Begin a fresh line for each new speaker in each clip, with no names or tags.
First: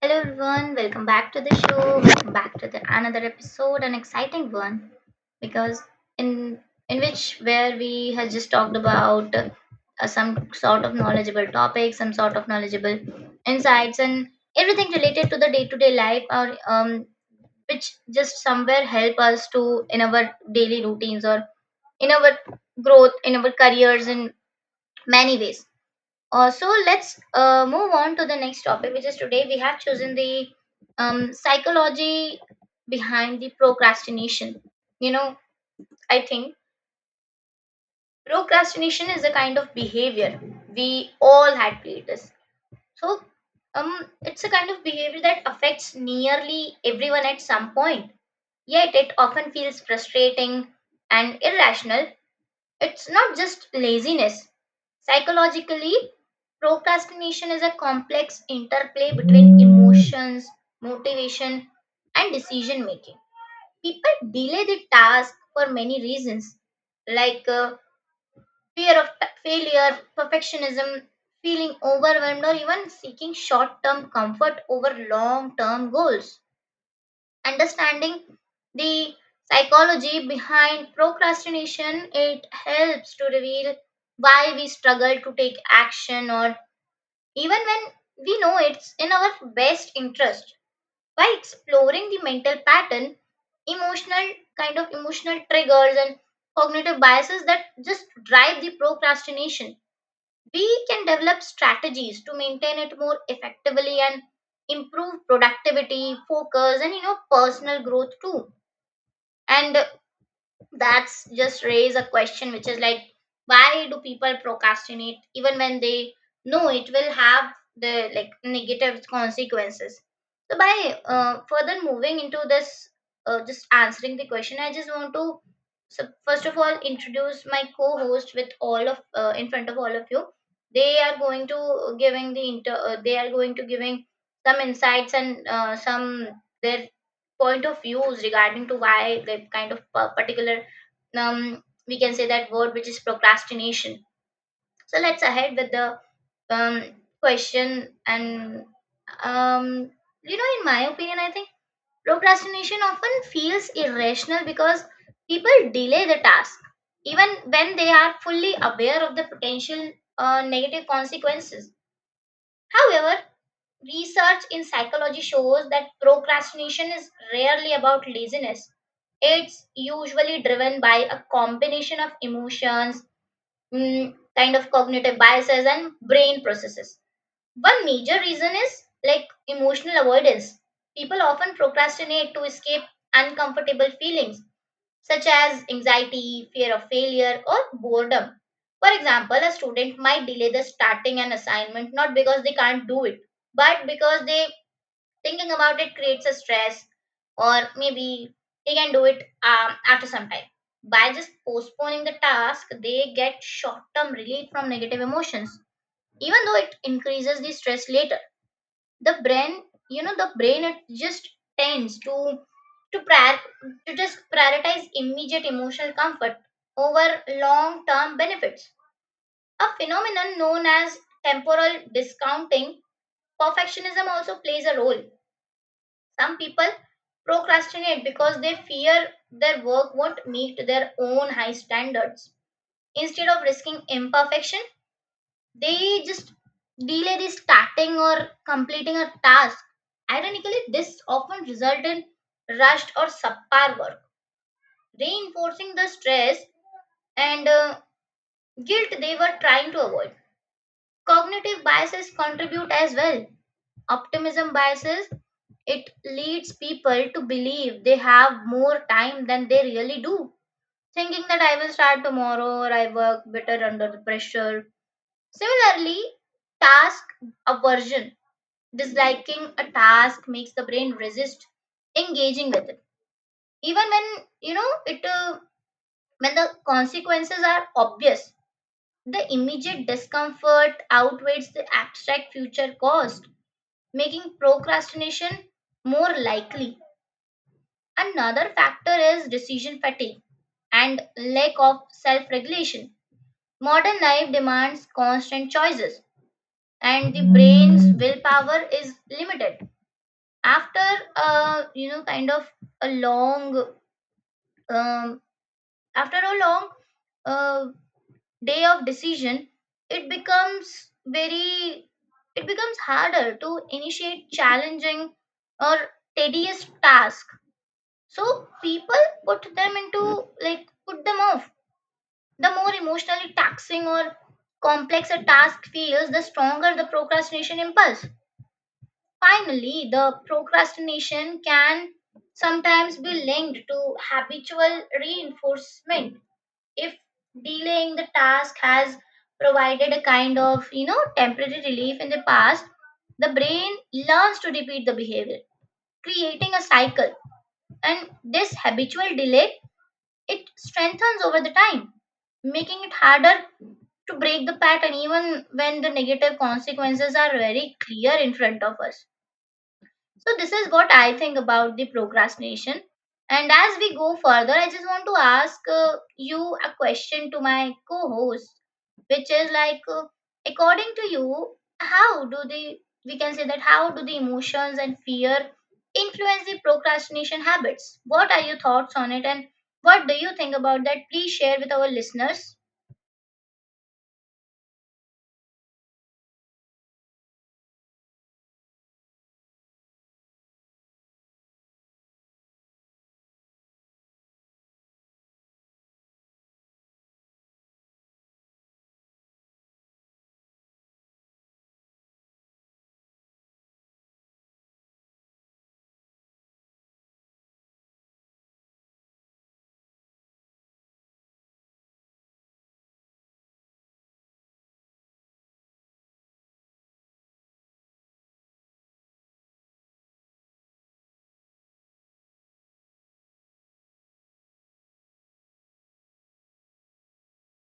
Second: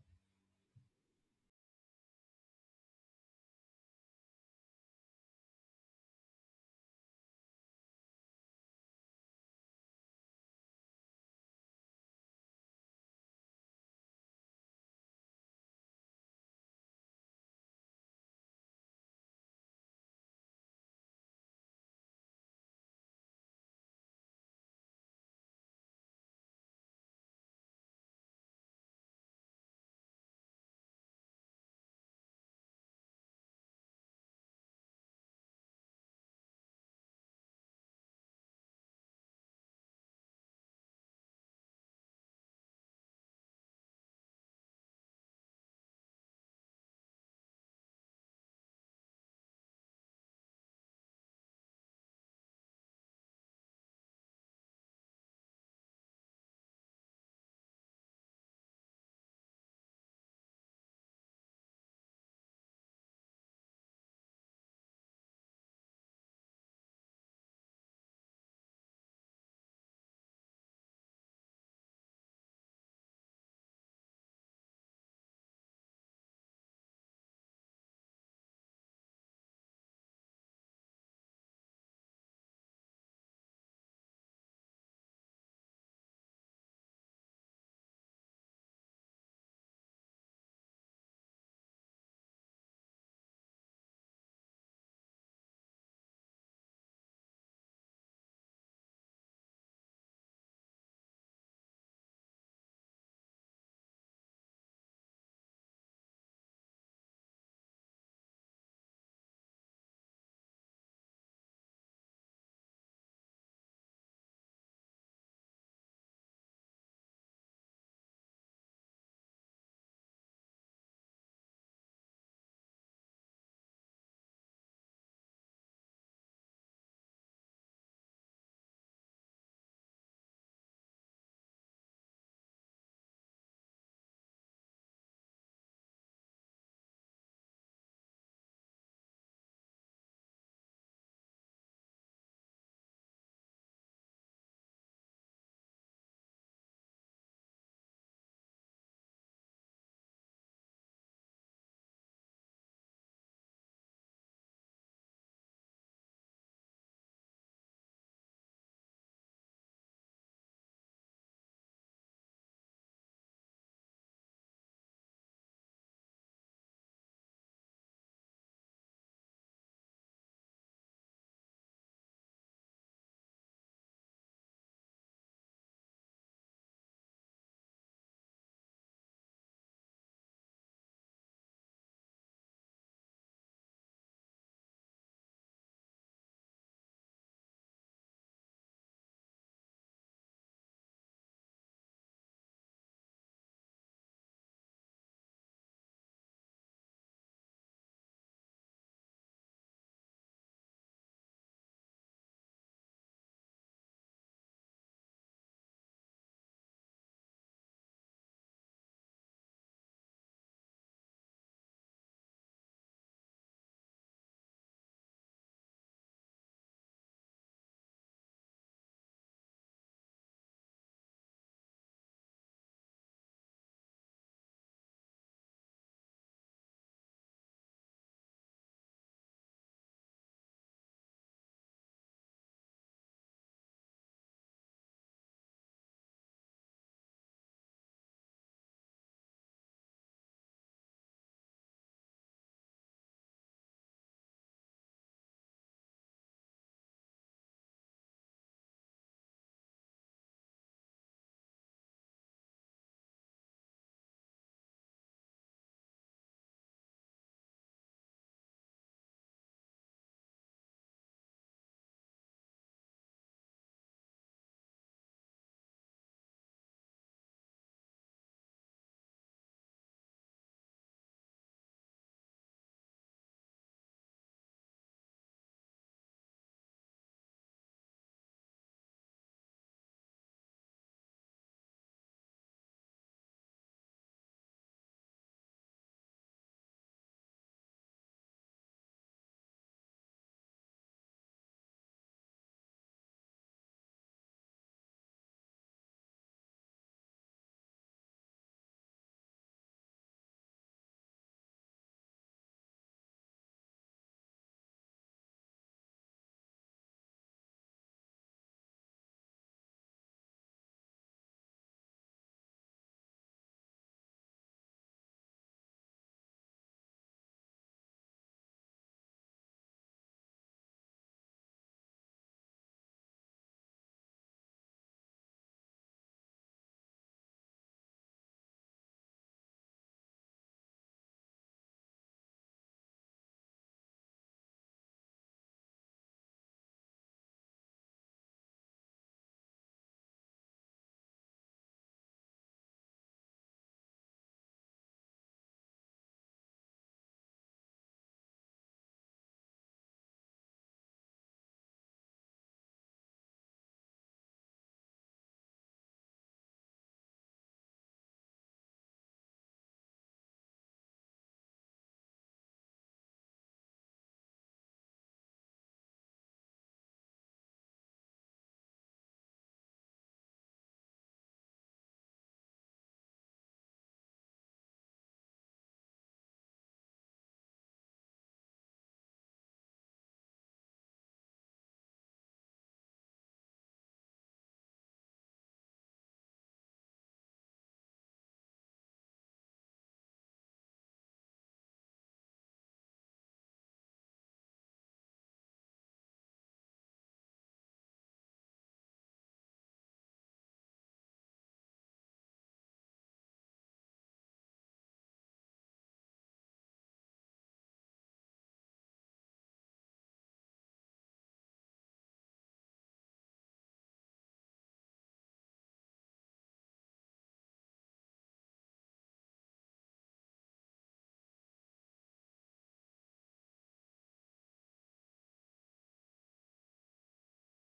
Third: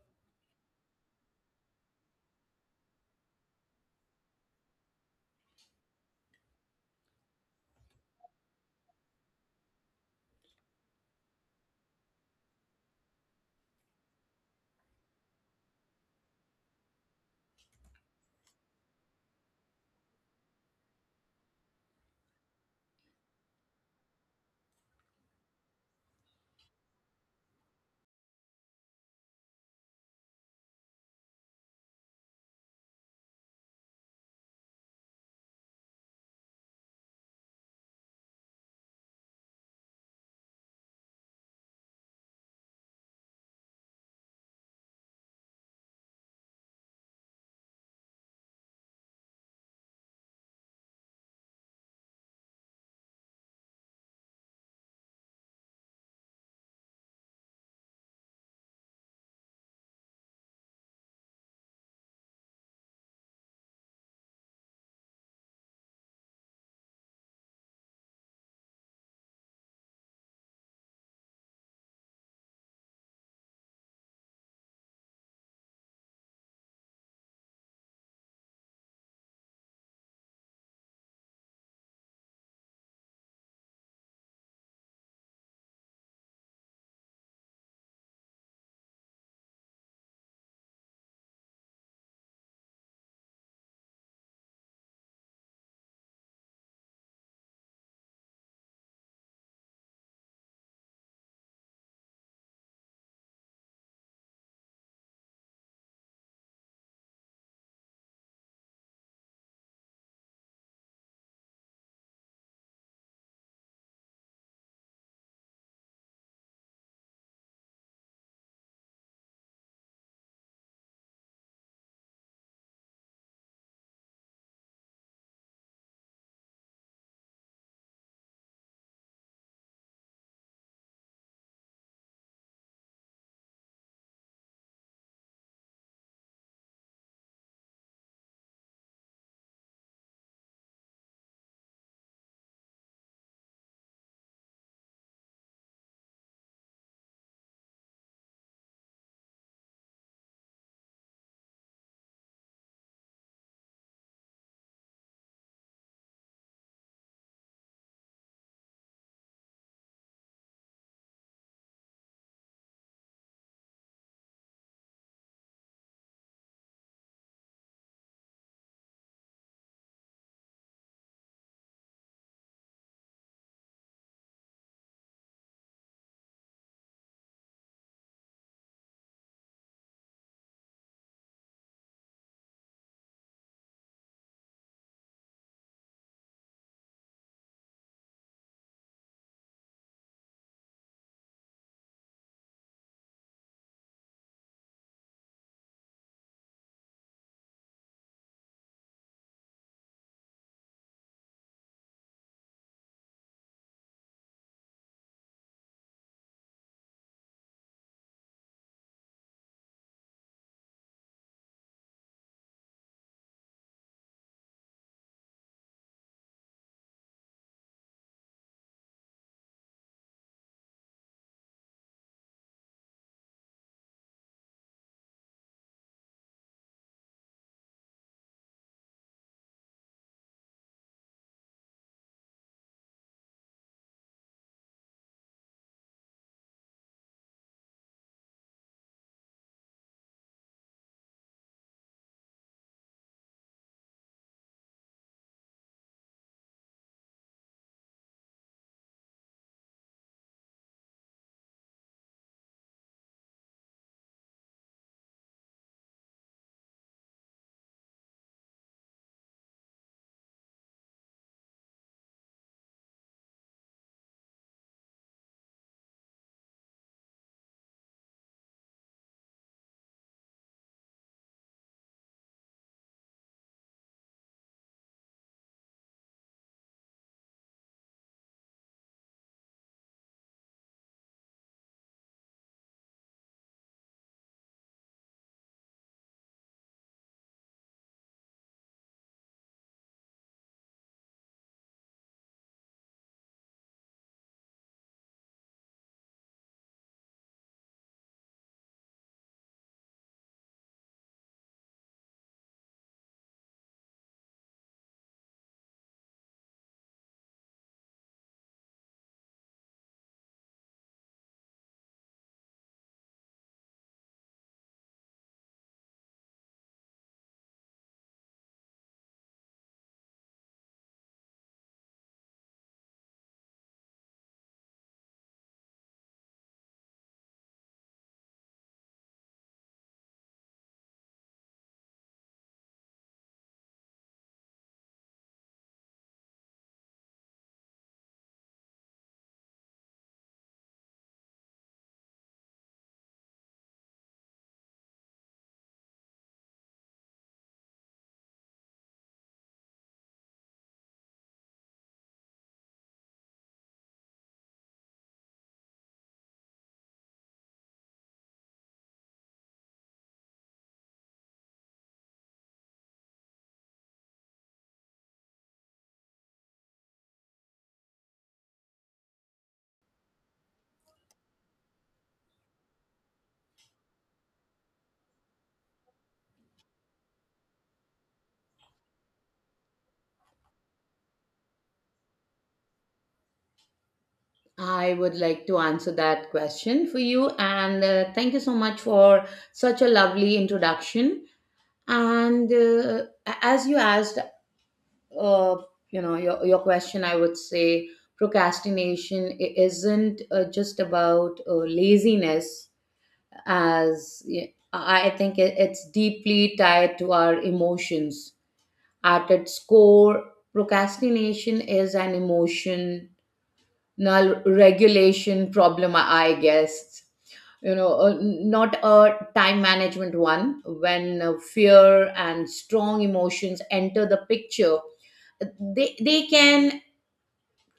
Hello everyone, welcome back to the show. Welcome back to the another episode, an exciting one because in in which where we has just talked about some sort of knowledgeable topics, some sort of knowledgeable insights, and everything related to the day to day life, or which just somewhere help us to in our daily routines or in our growth, in our careers, in many ways. So let's move on to the next topic, which is today we have chosen the psychology behind the procrastination. You know, I think procrastination is a kind of behavior. We all had played this. So it's a kind of behavior that affects nearly everyone at some point. Yet it often feels frustrating and irrational. It's not just laziness. Psychologically, procrastination is a complex interplay between emotions, motivation, and decision making. People delay the task for many reasons, like fear of failure, perfectionism, feeling overwhelmed, or even seeking short term comfort over long term goals. Understanding the psychology behind procrastination, it helps to reveal why we struggle to take action, or even when we know it's in our best interest. By exploring the mental pattern, emotional emotional triggers, and cognitive biases that just drive the procrastination, we can develop strategies to maintain it more effectively and improve productivity, focus, and you know, personal growth too. And that's just raise a question, which is like, why do people procrastinate even when they know it will have the like negative consequences? So by further moving into this, just answering the question, I just want to, so first of all, introduce my co-host with all of in front of all of you. They are going to giving some insights and some their point of views regarding to why the kind of particular um, we can say that word, which is procrastination. So let's ahead with the um, question and um, you know, in my opinion, I think procrastination often feels irrational because people delay the task even when they are fully aware of the potential negative consequences. However, research in psychology shows that procrastination is rarely about laziness. It's usually driven by a combination of emotions, kind of cognitive biases, and brain processes. One major reason is like emotional avoidance. People often procrastinate to escape uncomfortable feelings, such as anxiety, fear of failure, or boredom. For example, a student might delay the starting an assignment not because they can't do it, but because they thinking about it creates a stress, or maybe they can do it after some time. By just postponing the task, they get short-term relief from negative emotions, even though it increases the stress later. The brain, you know, the brain, it just tends to prior, to just prioritize immediate emotional comfort over long-term benefits, a phenomenon known as temporal discounting. Perfectionism also plays a role. Some people procrastinate because they fear their work won't meet their own high standards. Instead of risking imperfection, they just delay the starting or completing a task. Ironically, this often results in rushed or subpar work, reinforcing the stress and guilt they were trying to avoid. Cognitive biases contribute as well. Optimism biases, it leads people to believe they have more time than they really do, thinking that I will start tomorrow, or I work better under the pressure. Similarly, task aversion, disliking a task makes the brain resist engaging with it. Even when, you know, it when the consequences are obvious, the immediate discomfort outweighs the abstract future cost, making procrastination more likely. Another factor is decision fatigue and lack of self regulation. Modern life demands constant choices, and the brain's willpower is limited. After a you know kind of a long um, after a long uh, day of decision, it becomes very it becomes harder to initiate challenging or tedious tasks. So people put them off. The more emotionally taxing or complex a task feels, the stronger the procrastination impulse. Finally, the procrastination can sometimes be linked to habitual reinforcement. If delaying the task has provided a kind of, you know, temporary relief in the past, the brain learns to repeat the behavior, creating a cycle. And this habitual delay, it strengthens over the time, making it harder to break the pattern even when the negative consequences are very clear in front of us. So this is what I think about the procrastination. And as we go further, I just want to ask you a question to my co host, which is like, according to you, how do the we can say that how do the emotions and fear influence the procrastination habits? What are your thoughts on it, and what do you think about that? Please share with our listeners.
I would like to answer that question for you. And Thank you so much for such a lovely introduction. As you asked, uh, your question, I would say procrastination isn't just about laziness, as I think it's deeply tied to our emotions. At its core, procrastination is an emotion null regulation problem, I guess, not a time management one. When fear and strong emotions enter the picture, uh, they can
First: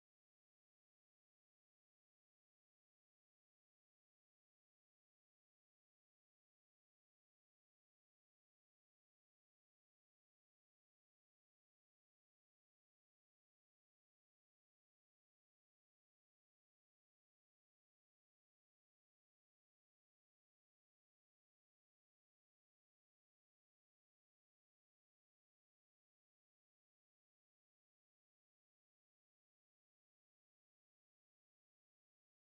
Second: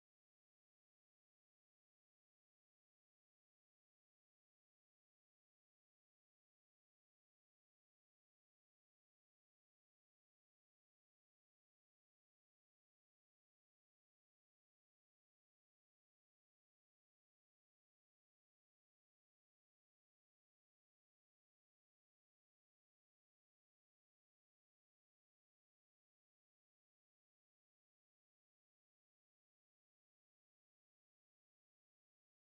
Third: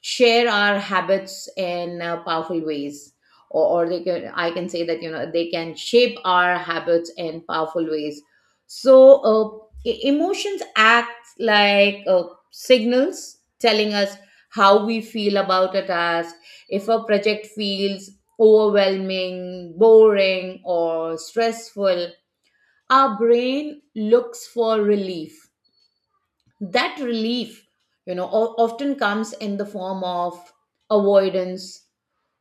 share our habits in powerful ways, or, they can, I can say that, you know, they can shape our habits in powerful ways. so uh, Emotions act like signals telling us how we feel about a task. If a project feels overwhelming, boring, or stressful, our brain looks for relief. That relief, you know, often comes in the form of avoidance,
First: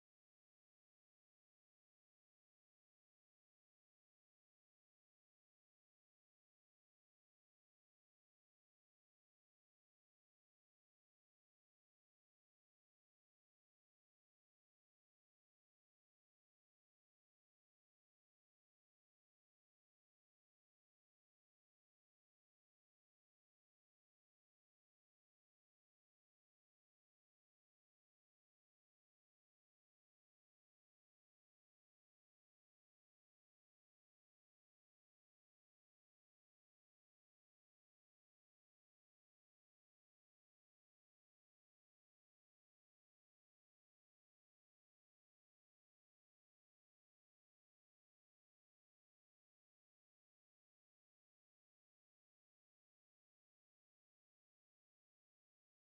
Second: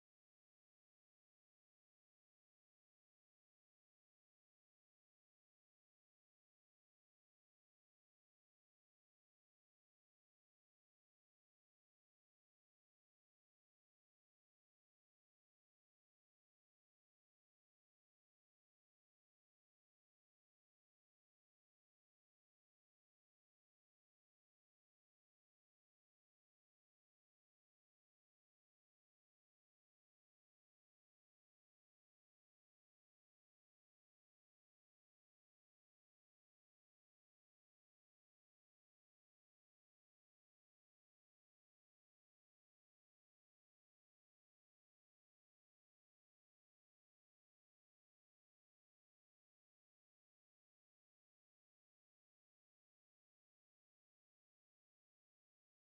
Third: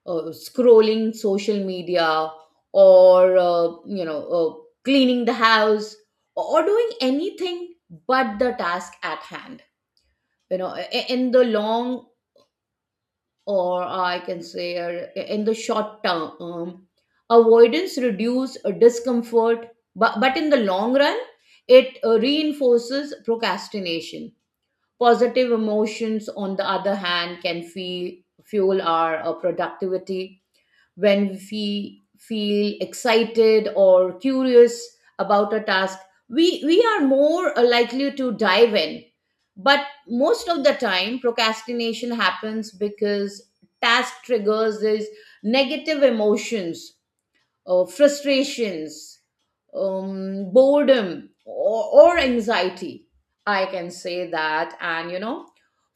scrolling social media, or, cleaning the house, or doing anything but the task at hand. You know I- in the long or I can say In the short term, avoidance reduce discomfort, but in the long run, it reinforces procrastination. Positive emotions, on the other hand, can fuel our productivity. When we feel excited or curious about a task, we are more likely to dive in. But most of the time, procrastination happens because task triggers these negative emotions, frustrations, boredom, or anxiety. I can say that. And you know,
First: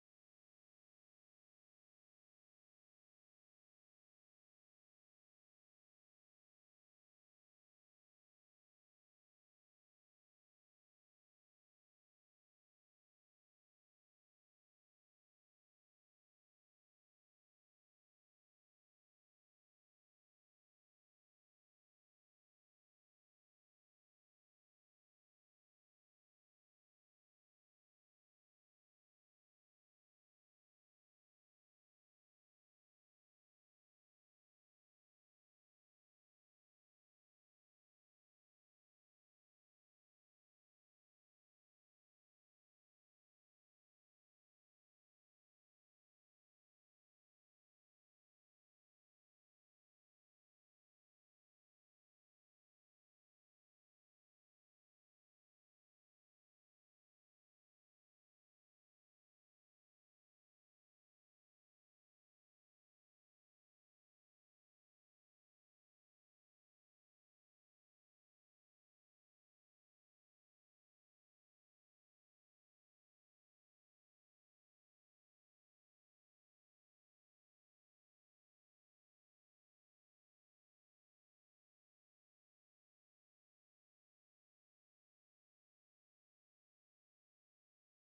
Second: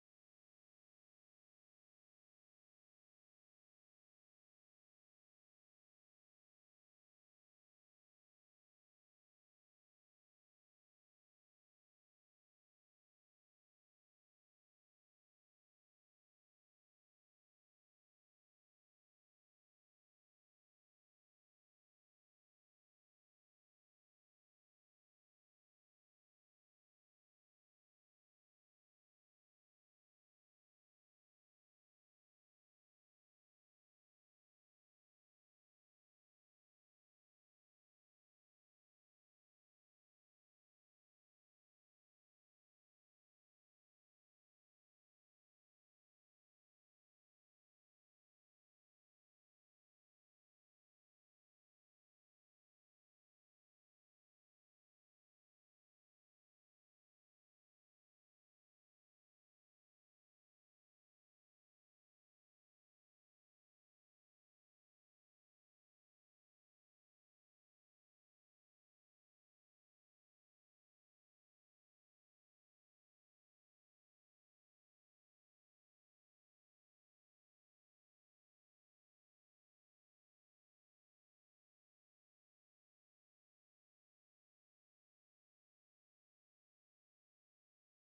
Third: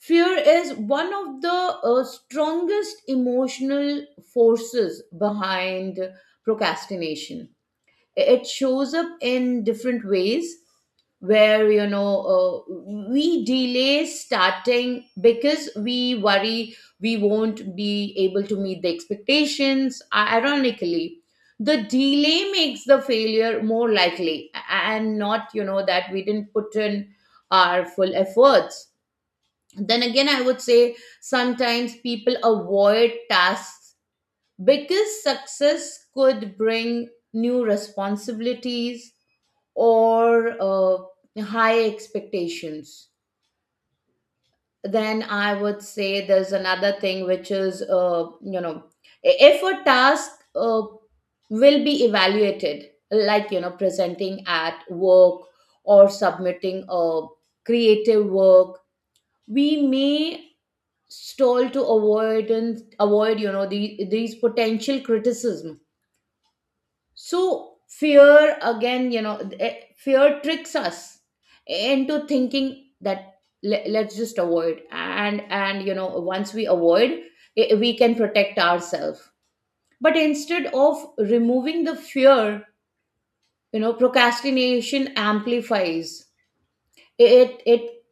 fear is one of the strongest emotional forces behind procrastination. It shows up in different ways, where, we delay starting because we worry we won't be able to meet the expectations. Ironically, the delay makes the failure more likely, and not, you know, that we didn't put in our full efforts. Then again, I would say sometimes people avoid tasks because success could bring new responsibilities or high expectations. Then I would say there's another thing, which is, if a task will be evaluated, like, you know, presenting at work or submitting a creative work, we may stall to avoid, you know, these potential criticism. So fear, again, you know, fear tricks us into thinking that, let's just avoid, and you know, once we avoid, we can protect ourselves. But instead of removing the fear, you know, procrastination amplifies it. It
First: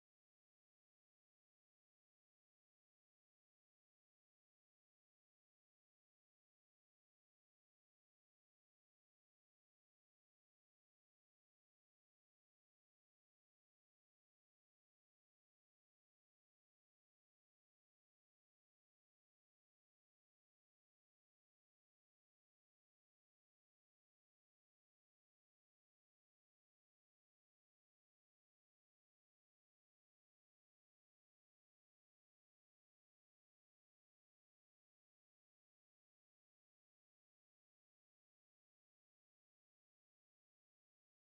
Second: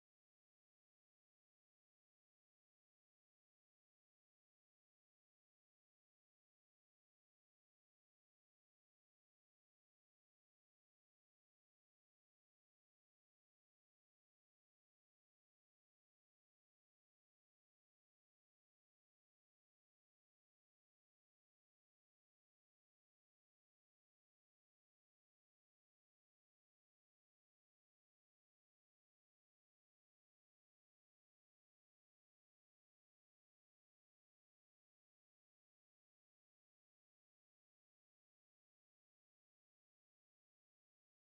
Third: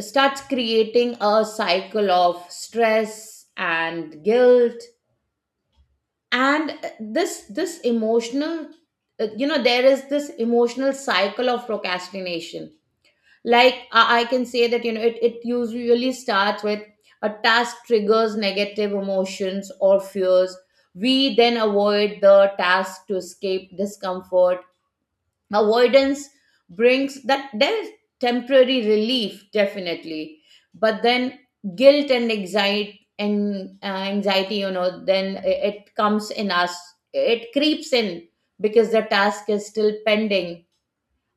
starts creating a cycle of stress and guilt. And this emotional, there is this emotional cycle of procrastination. I can say that, you know, it usually starts with a task triggers negative emotions or fears. We then avoid the task to escape discomfort. Avoidance brings that there's temporary relief, definitely. But then guilt and anxiety, and anxiety, you know, then it comes in us. It creeps in because the task is still pending.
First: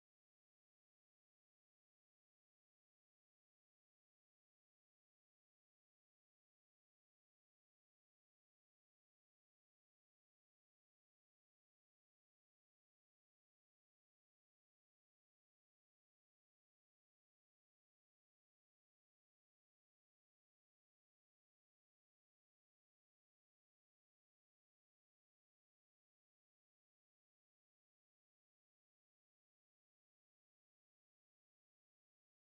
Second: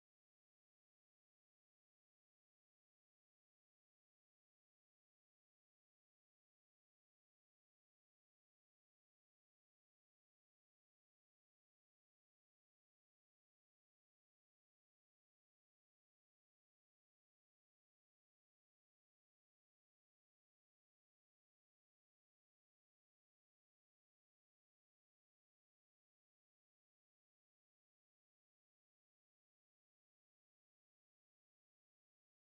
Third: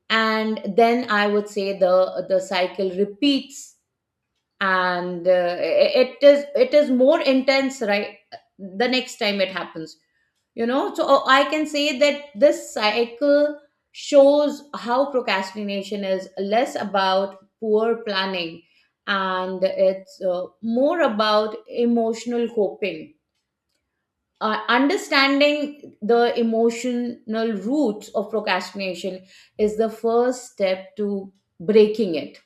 And then I would say the cycle repeats, and uh, it is, it is more intense, right, the next time it happens, you know. So I can say that this cycle shows how procrastination is less about poor planning, and it's more about emotional coping. Understanding the emotional roots of procrastination is the first step to breaking it.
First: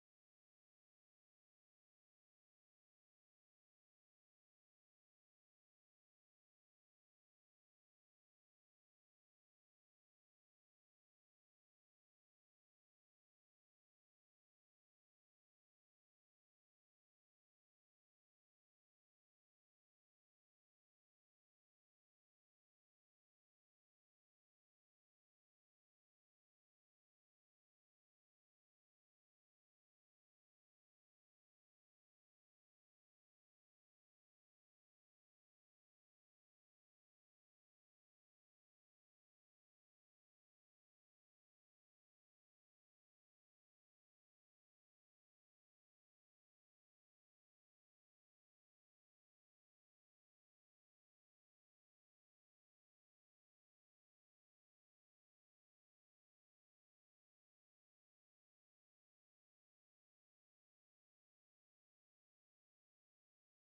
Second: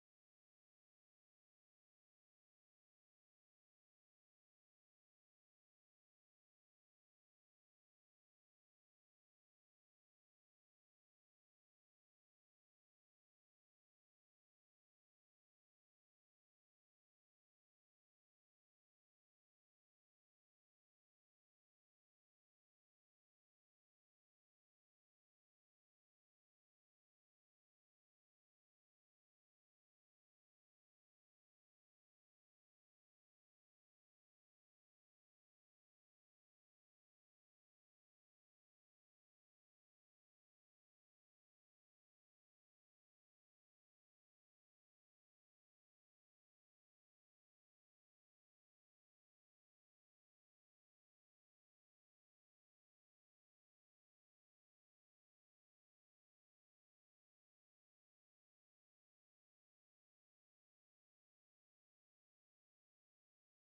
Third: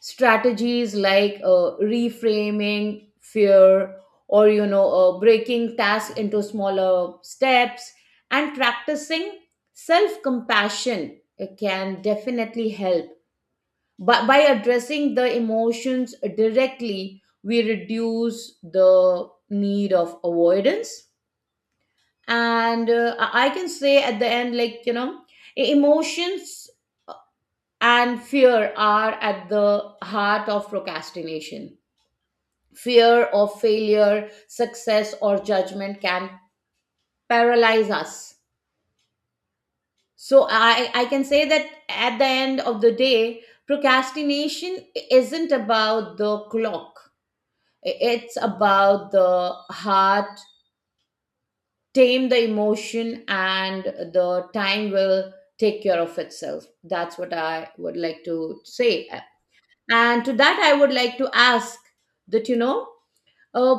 Strategies like reframing fear, or you know, breaking tasks into smaller steps and practicing self compassion can definitely help. But by addressing the emotions directly, we reduce the need of avoidance. And I can say, at the end, like, you know, emotions and fear are at the heart of procrastination. Fear of failure, success, or judgment can paralyze us. So I can say that at the end of the day, procrastination isn't about the clock. It's about the heart. Tame the emotion, and the time will take care of itself. That's what I would like to say. And to that, I would like to ask that, you know, uh,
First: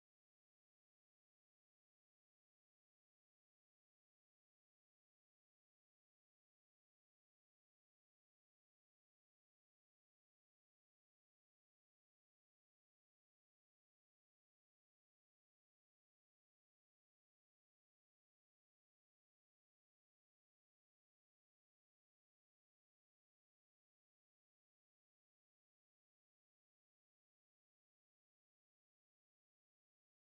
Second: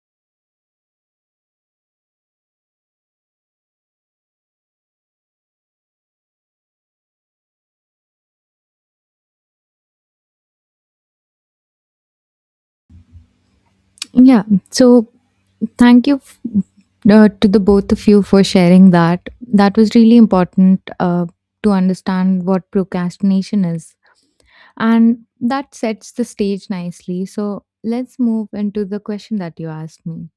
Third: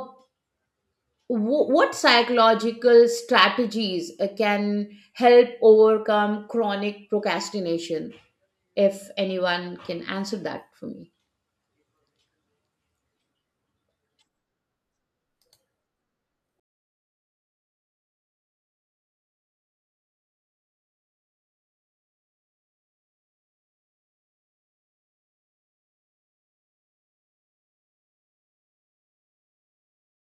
What psychological strategies can help overcome chronic procrastination, if anyone can answer that for me.
Yeah. So thank you to the both of you for sharing that. That was really important. To understand what procrastination is. And that sets the stage nicely. So let's move into the question that you asked me.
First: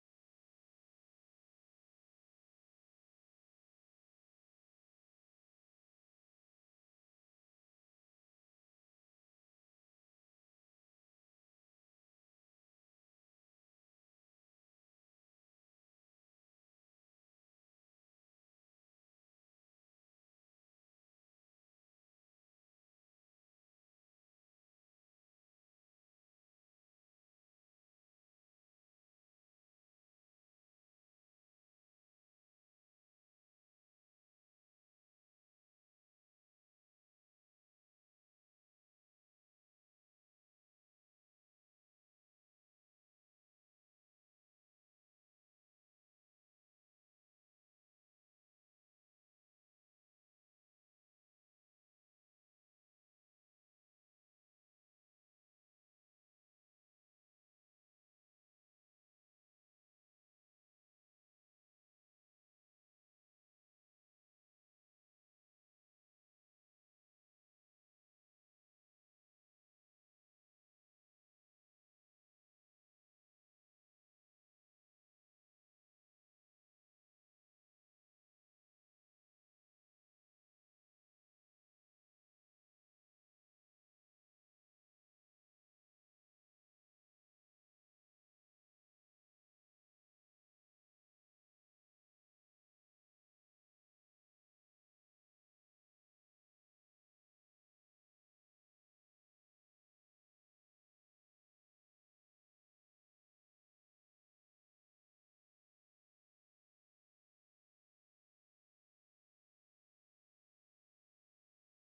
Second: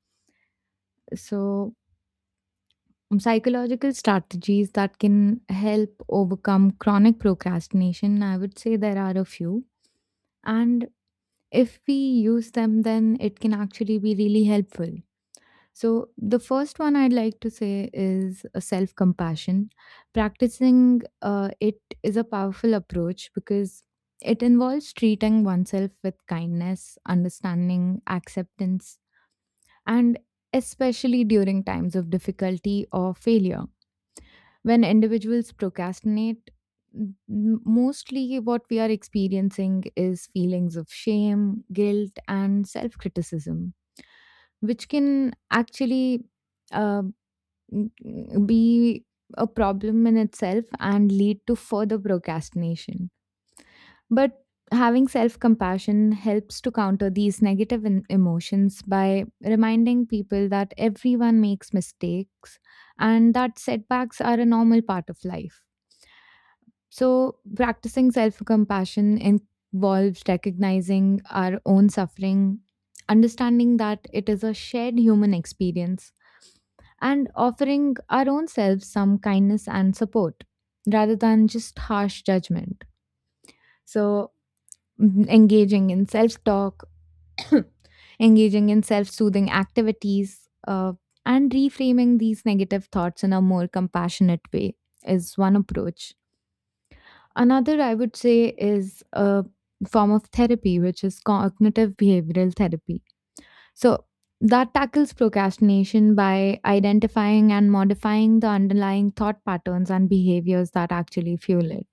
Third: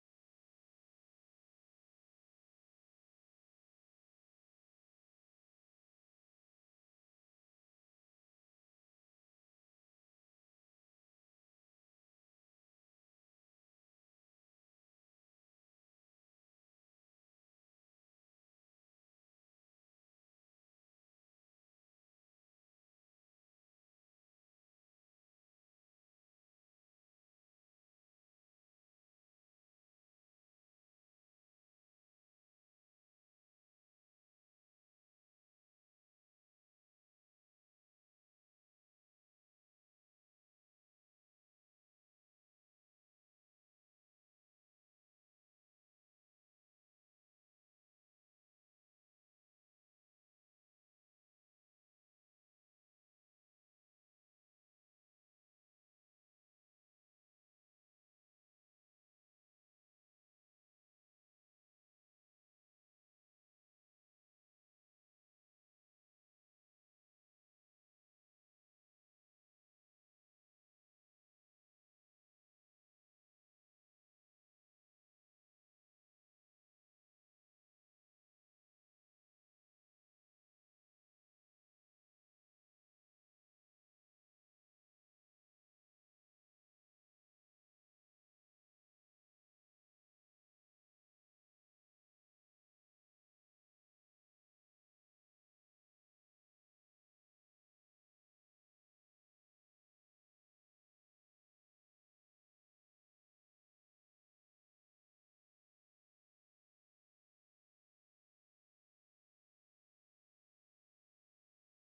So, psychological strategies that can help overcome chronic procrastination, I would say there are a few. And if we use them, then it can actually be really helpful. So, the first one I'd like to say is self compassion. Practicing it is a powerful approach because it involves treating oneself with kindness, understanding, acceptance, and especially during times of difficulty or failure. When individuals procrastinate, m- mostly what we are experiencing is feelings of shame, guilt, and self criticism, which can actually uh, be a problem in itself and lead to further procrastination. But having self compassion helps to counter these negative emotions by reminding people that everyone makes mistakes and that setbacks are a normal part of life. So, practicing self compassion involves recognizing our own suffering, understanding that it is a shared human experience and offering our own selves some kindness and support rather than just harsh judgment. So, engaging in self talk, engaging in self soothing activities, uh, and reframing these negative thoughts in a more compassionate way is one approach. Another, I would say, is a form of therapy, which is cognitive behavioral therapy. So that tackles procrastination by identifying and modifying the underlying thought patterns and behaviors that actually fuel it.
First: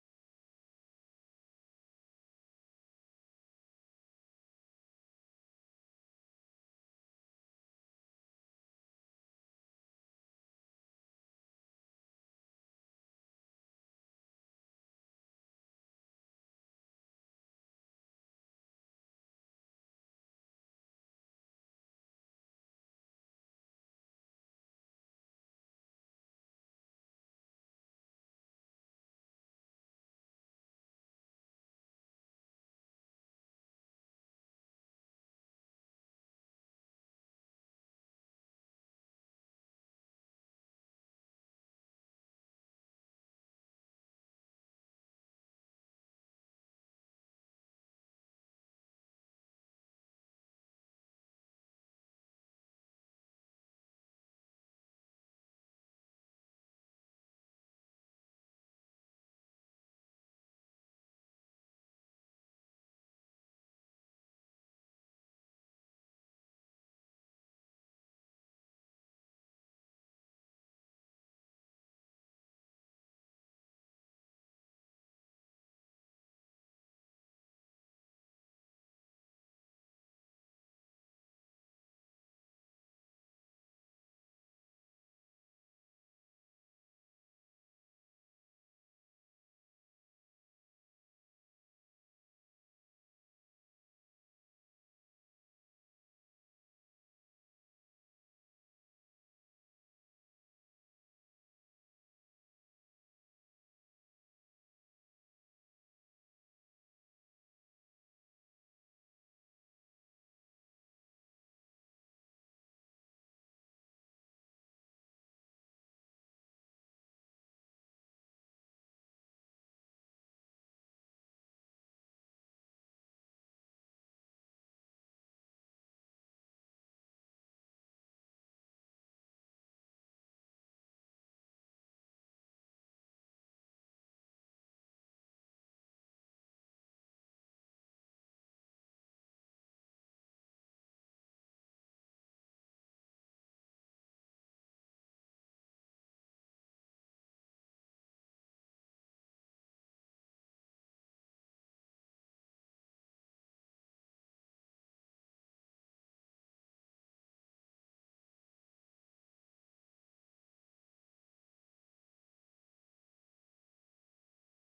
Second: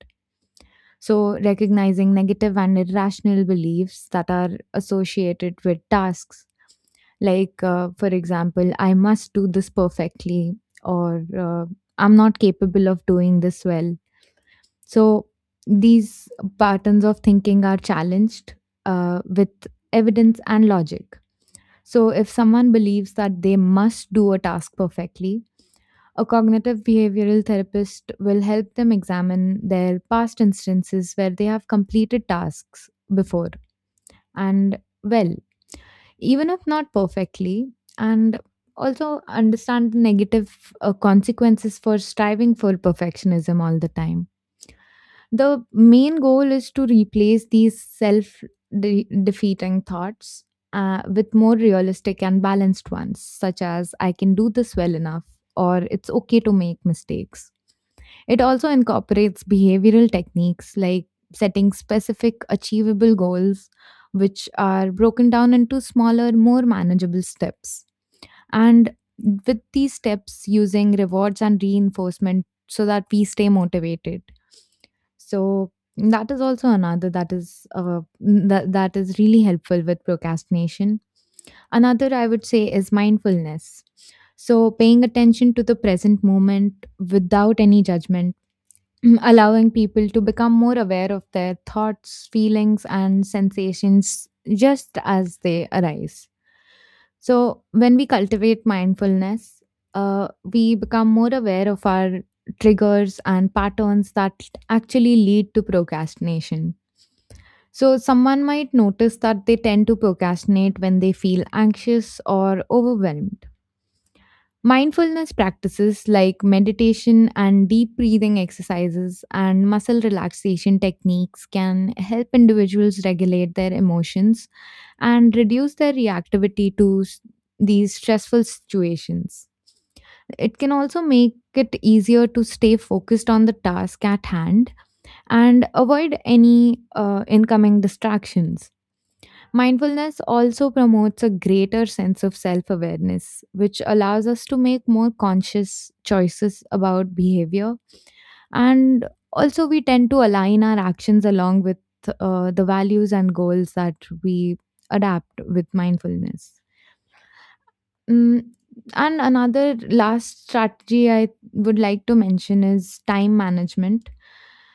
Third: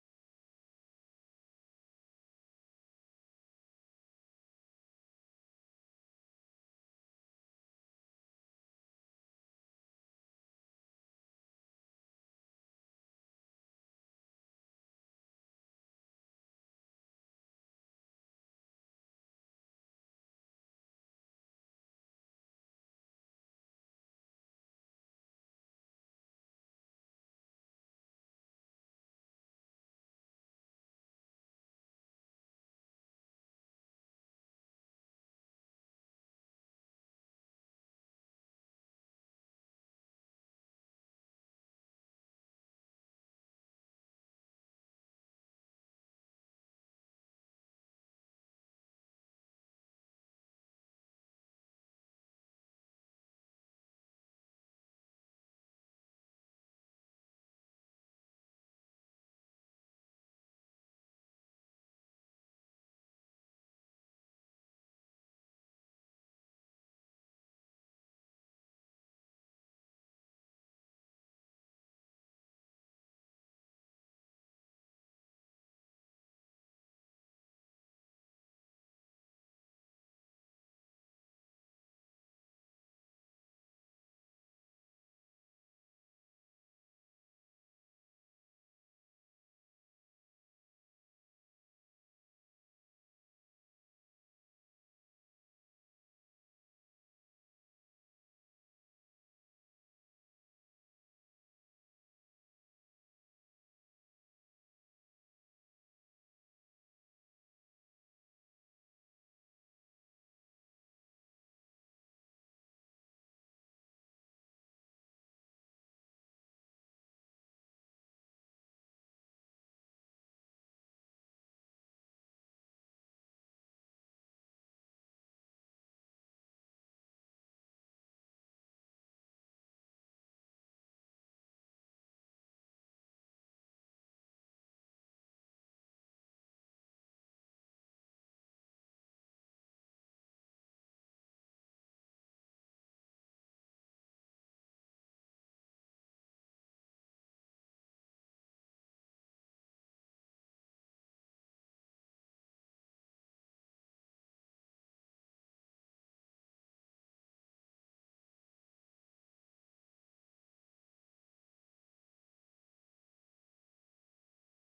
So, recognizing negative and irrational beliefs that are associated with tasks, like, for example, I must do this perfectly, or I'm not capable of doing this well. So, these patterns of thinking are challenged with evidence and logic. So, if someone believes that they must do a task perfectly, a cognitive behavioral therapist will help them examine their past instances where they have completed tasks before and well, even if not perfectly, and also understand the negative consequences for striving for perfectionism all the time. The main goal is to replace these self defeating thoughts with more realistic and balanced ones, such as I can do this well enough or it's okay to make mistakes. It also incorporates behavioral techniques like setting specific, achievable goals, which are broken down into smaller, more manageable steps. And with these steps, using rewards and reinforcement so that we stay motivated. So that is also another that that is really helpful with procrastination. Another I would say is mindfulness. So paying attention to the present moment without any judgment, allowing people to become more aware of their thoughts, feelings and sensations just as they arise. So, when we cultivate mindfulness, we become more aware of our triggers and patterns that actually lead to procrastination. So, someone might notice that they tend to procrastinate when they feel anxious or overwhelmed. Mindfulness practices like meditation and deep breathing exercises and muscle relaxation techniques can help individuals regulate their emotions and reduce their reactivity to these stressful situations. It can also make it easier to stay focused on the task at hand and avoid any incoming distractions. Mindfulness also promotes a greater sense of self awareness, which allows us to make more conscious choices about behavior. And also, we tend to align our actions along with the values and goals that we adapt with mindfulness. Mm, and another last strategy I would like to mention is time management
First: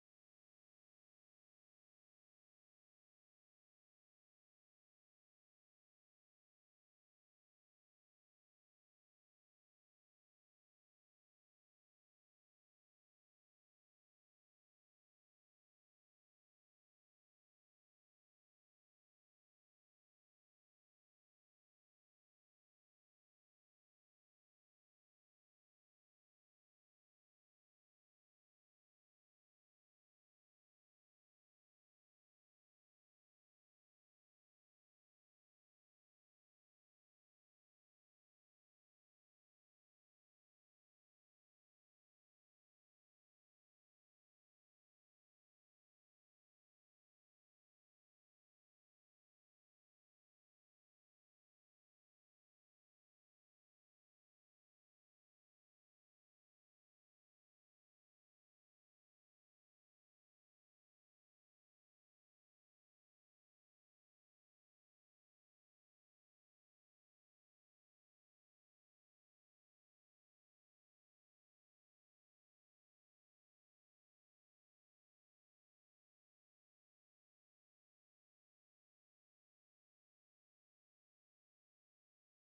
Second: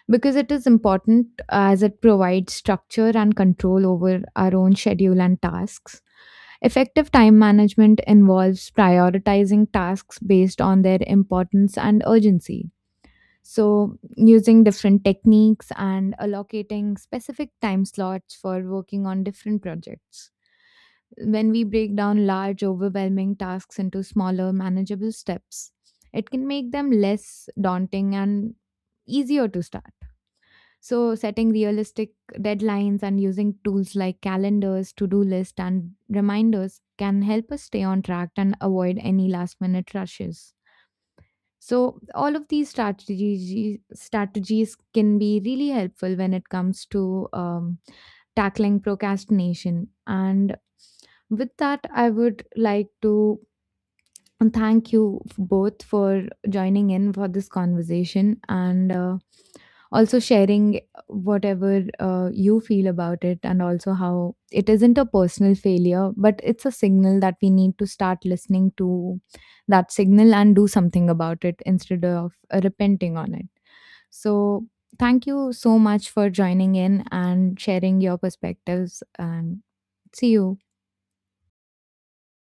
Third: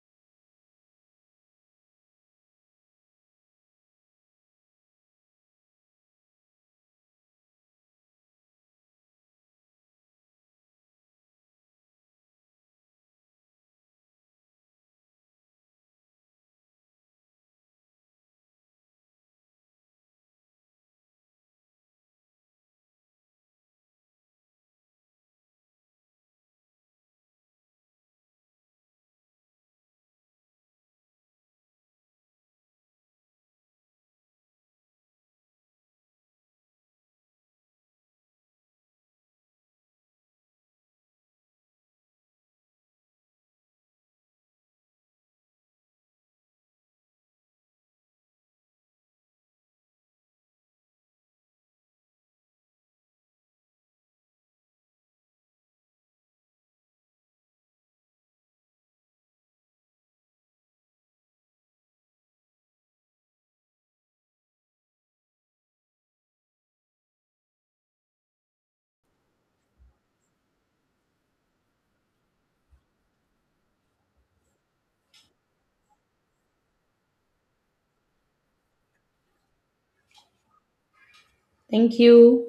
because it is important as it provides structure and control over our own schedule and tasks. Effective time management involves prioritizing tasks based on their importance and urgency. So, using different techniques and allocating specific time slots for working on different projects. When we break down large, overwhelming tasks into smaller, manageable steps, it can make them less daunting and easier to start. So, setting realistic deadlines and using tools like calendars, to do list, and reminders can help us stay on track and avoid any last minute rushes. So, all of these strategies can be really helpful when it comes to tackling procrastination. And with that, I would like to and thank you both for joining in for this conversation and also sharing whatever you feel about it, and also how it isn't a personal failure, but it's a signal that we need to start listening to that signal and do something about it instead of repenting on it. So, thank you so much for joining in and sharing your perspectives, and see you.
Thank you.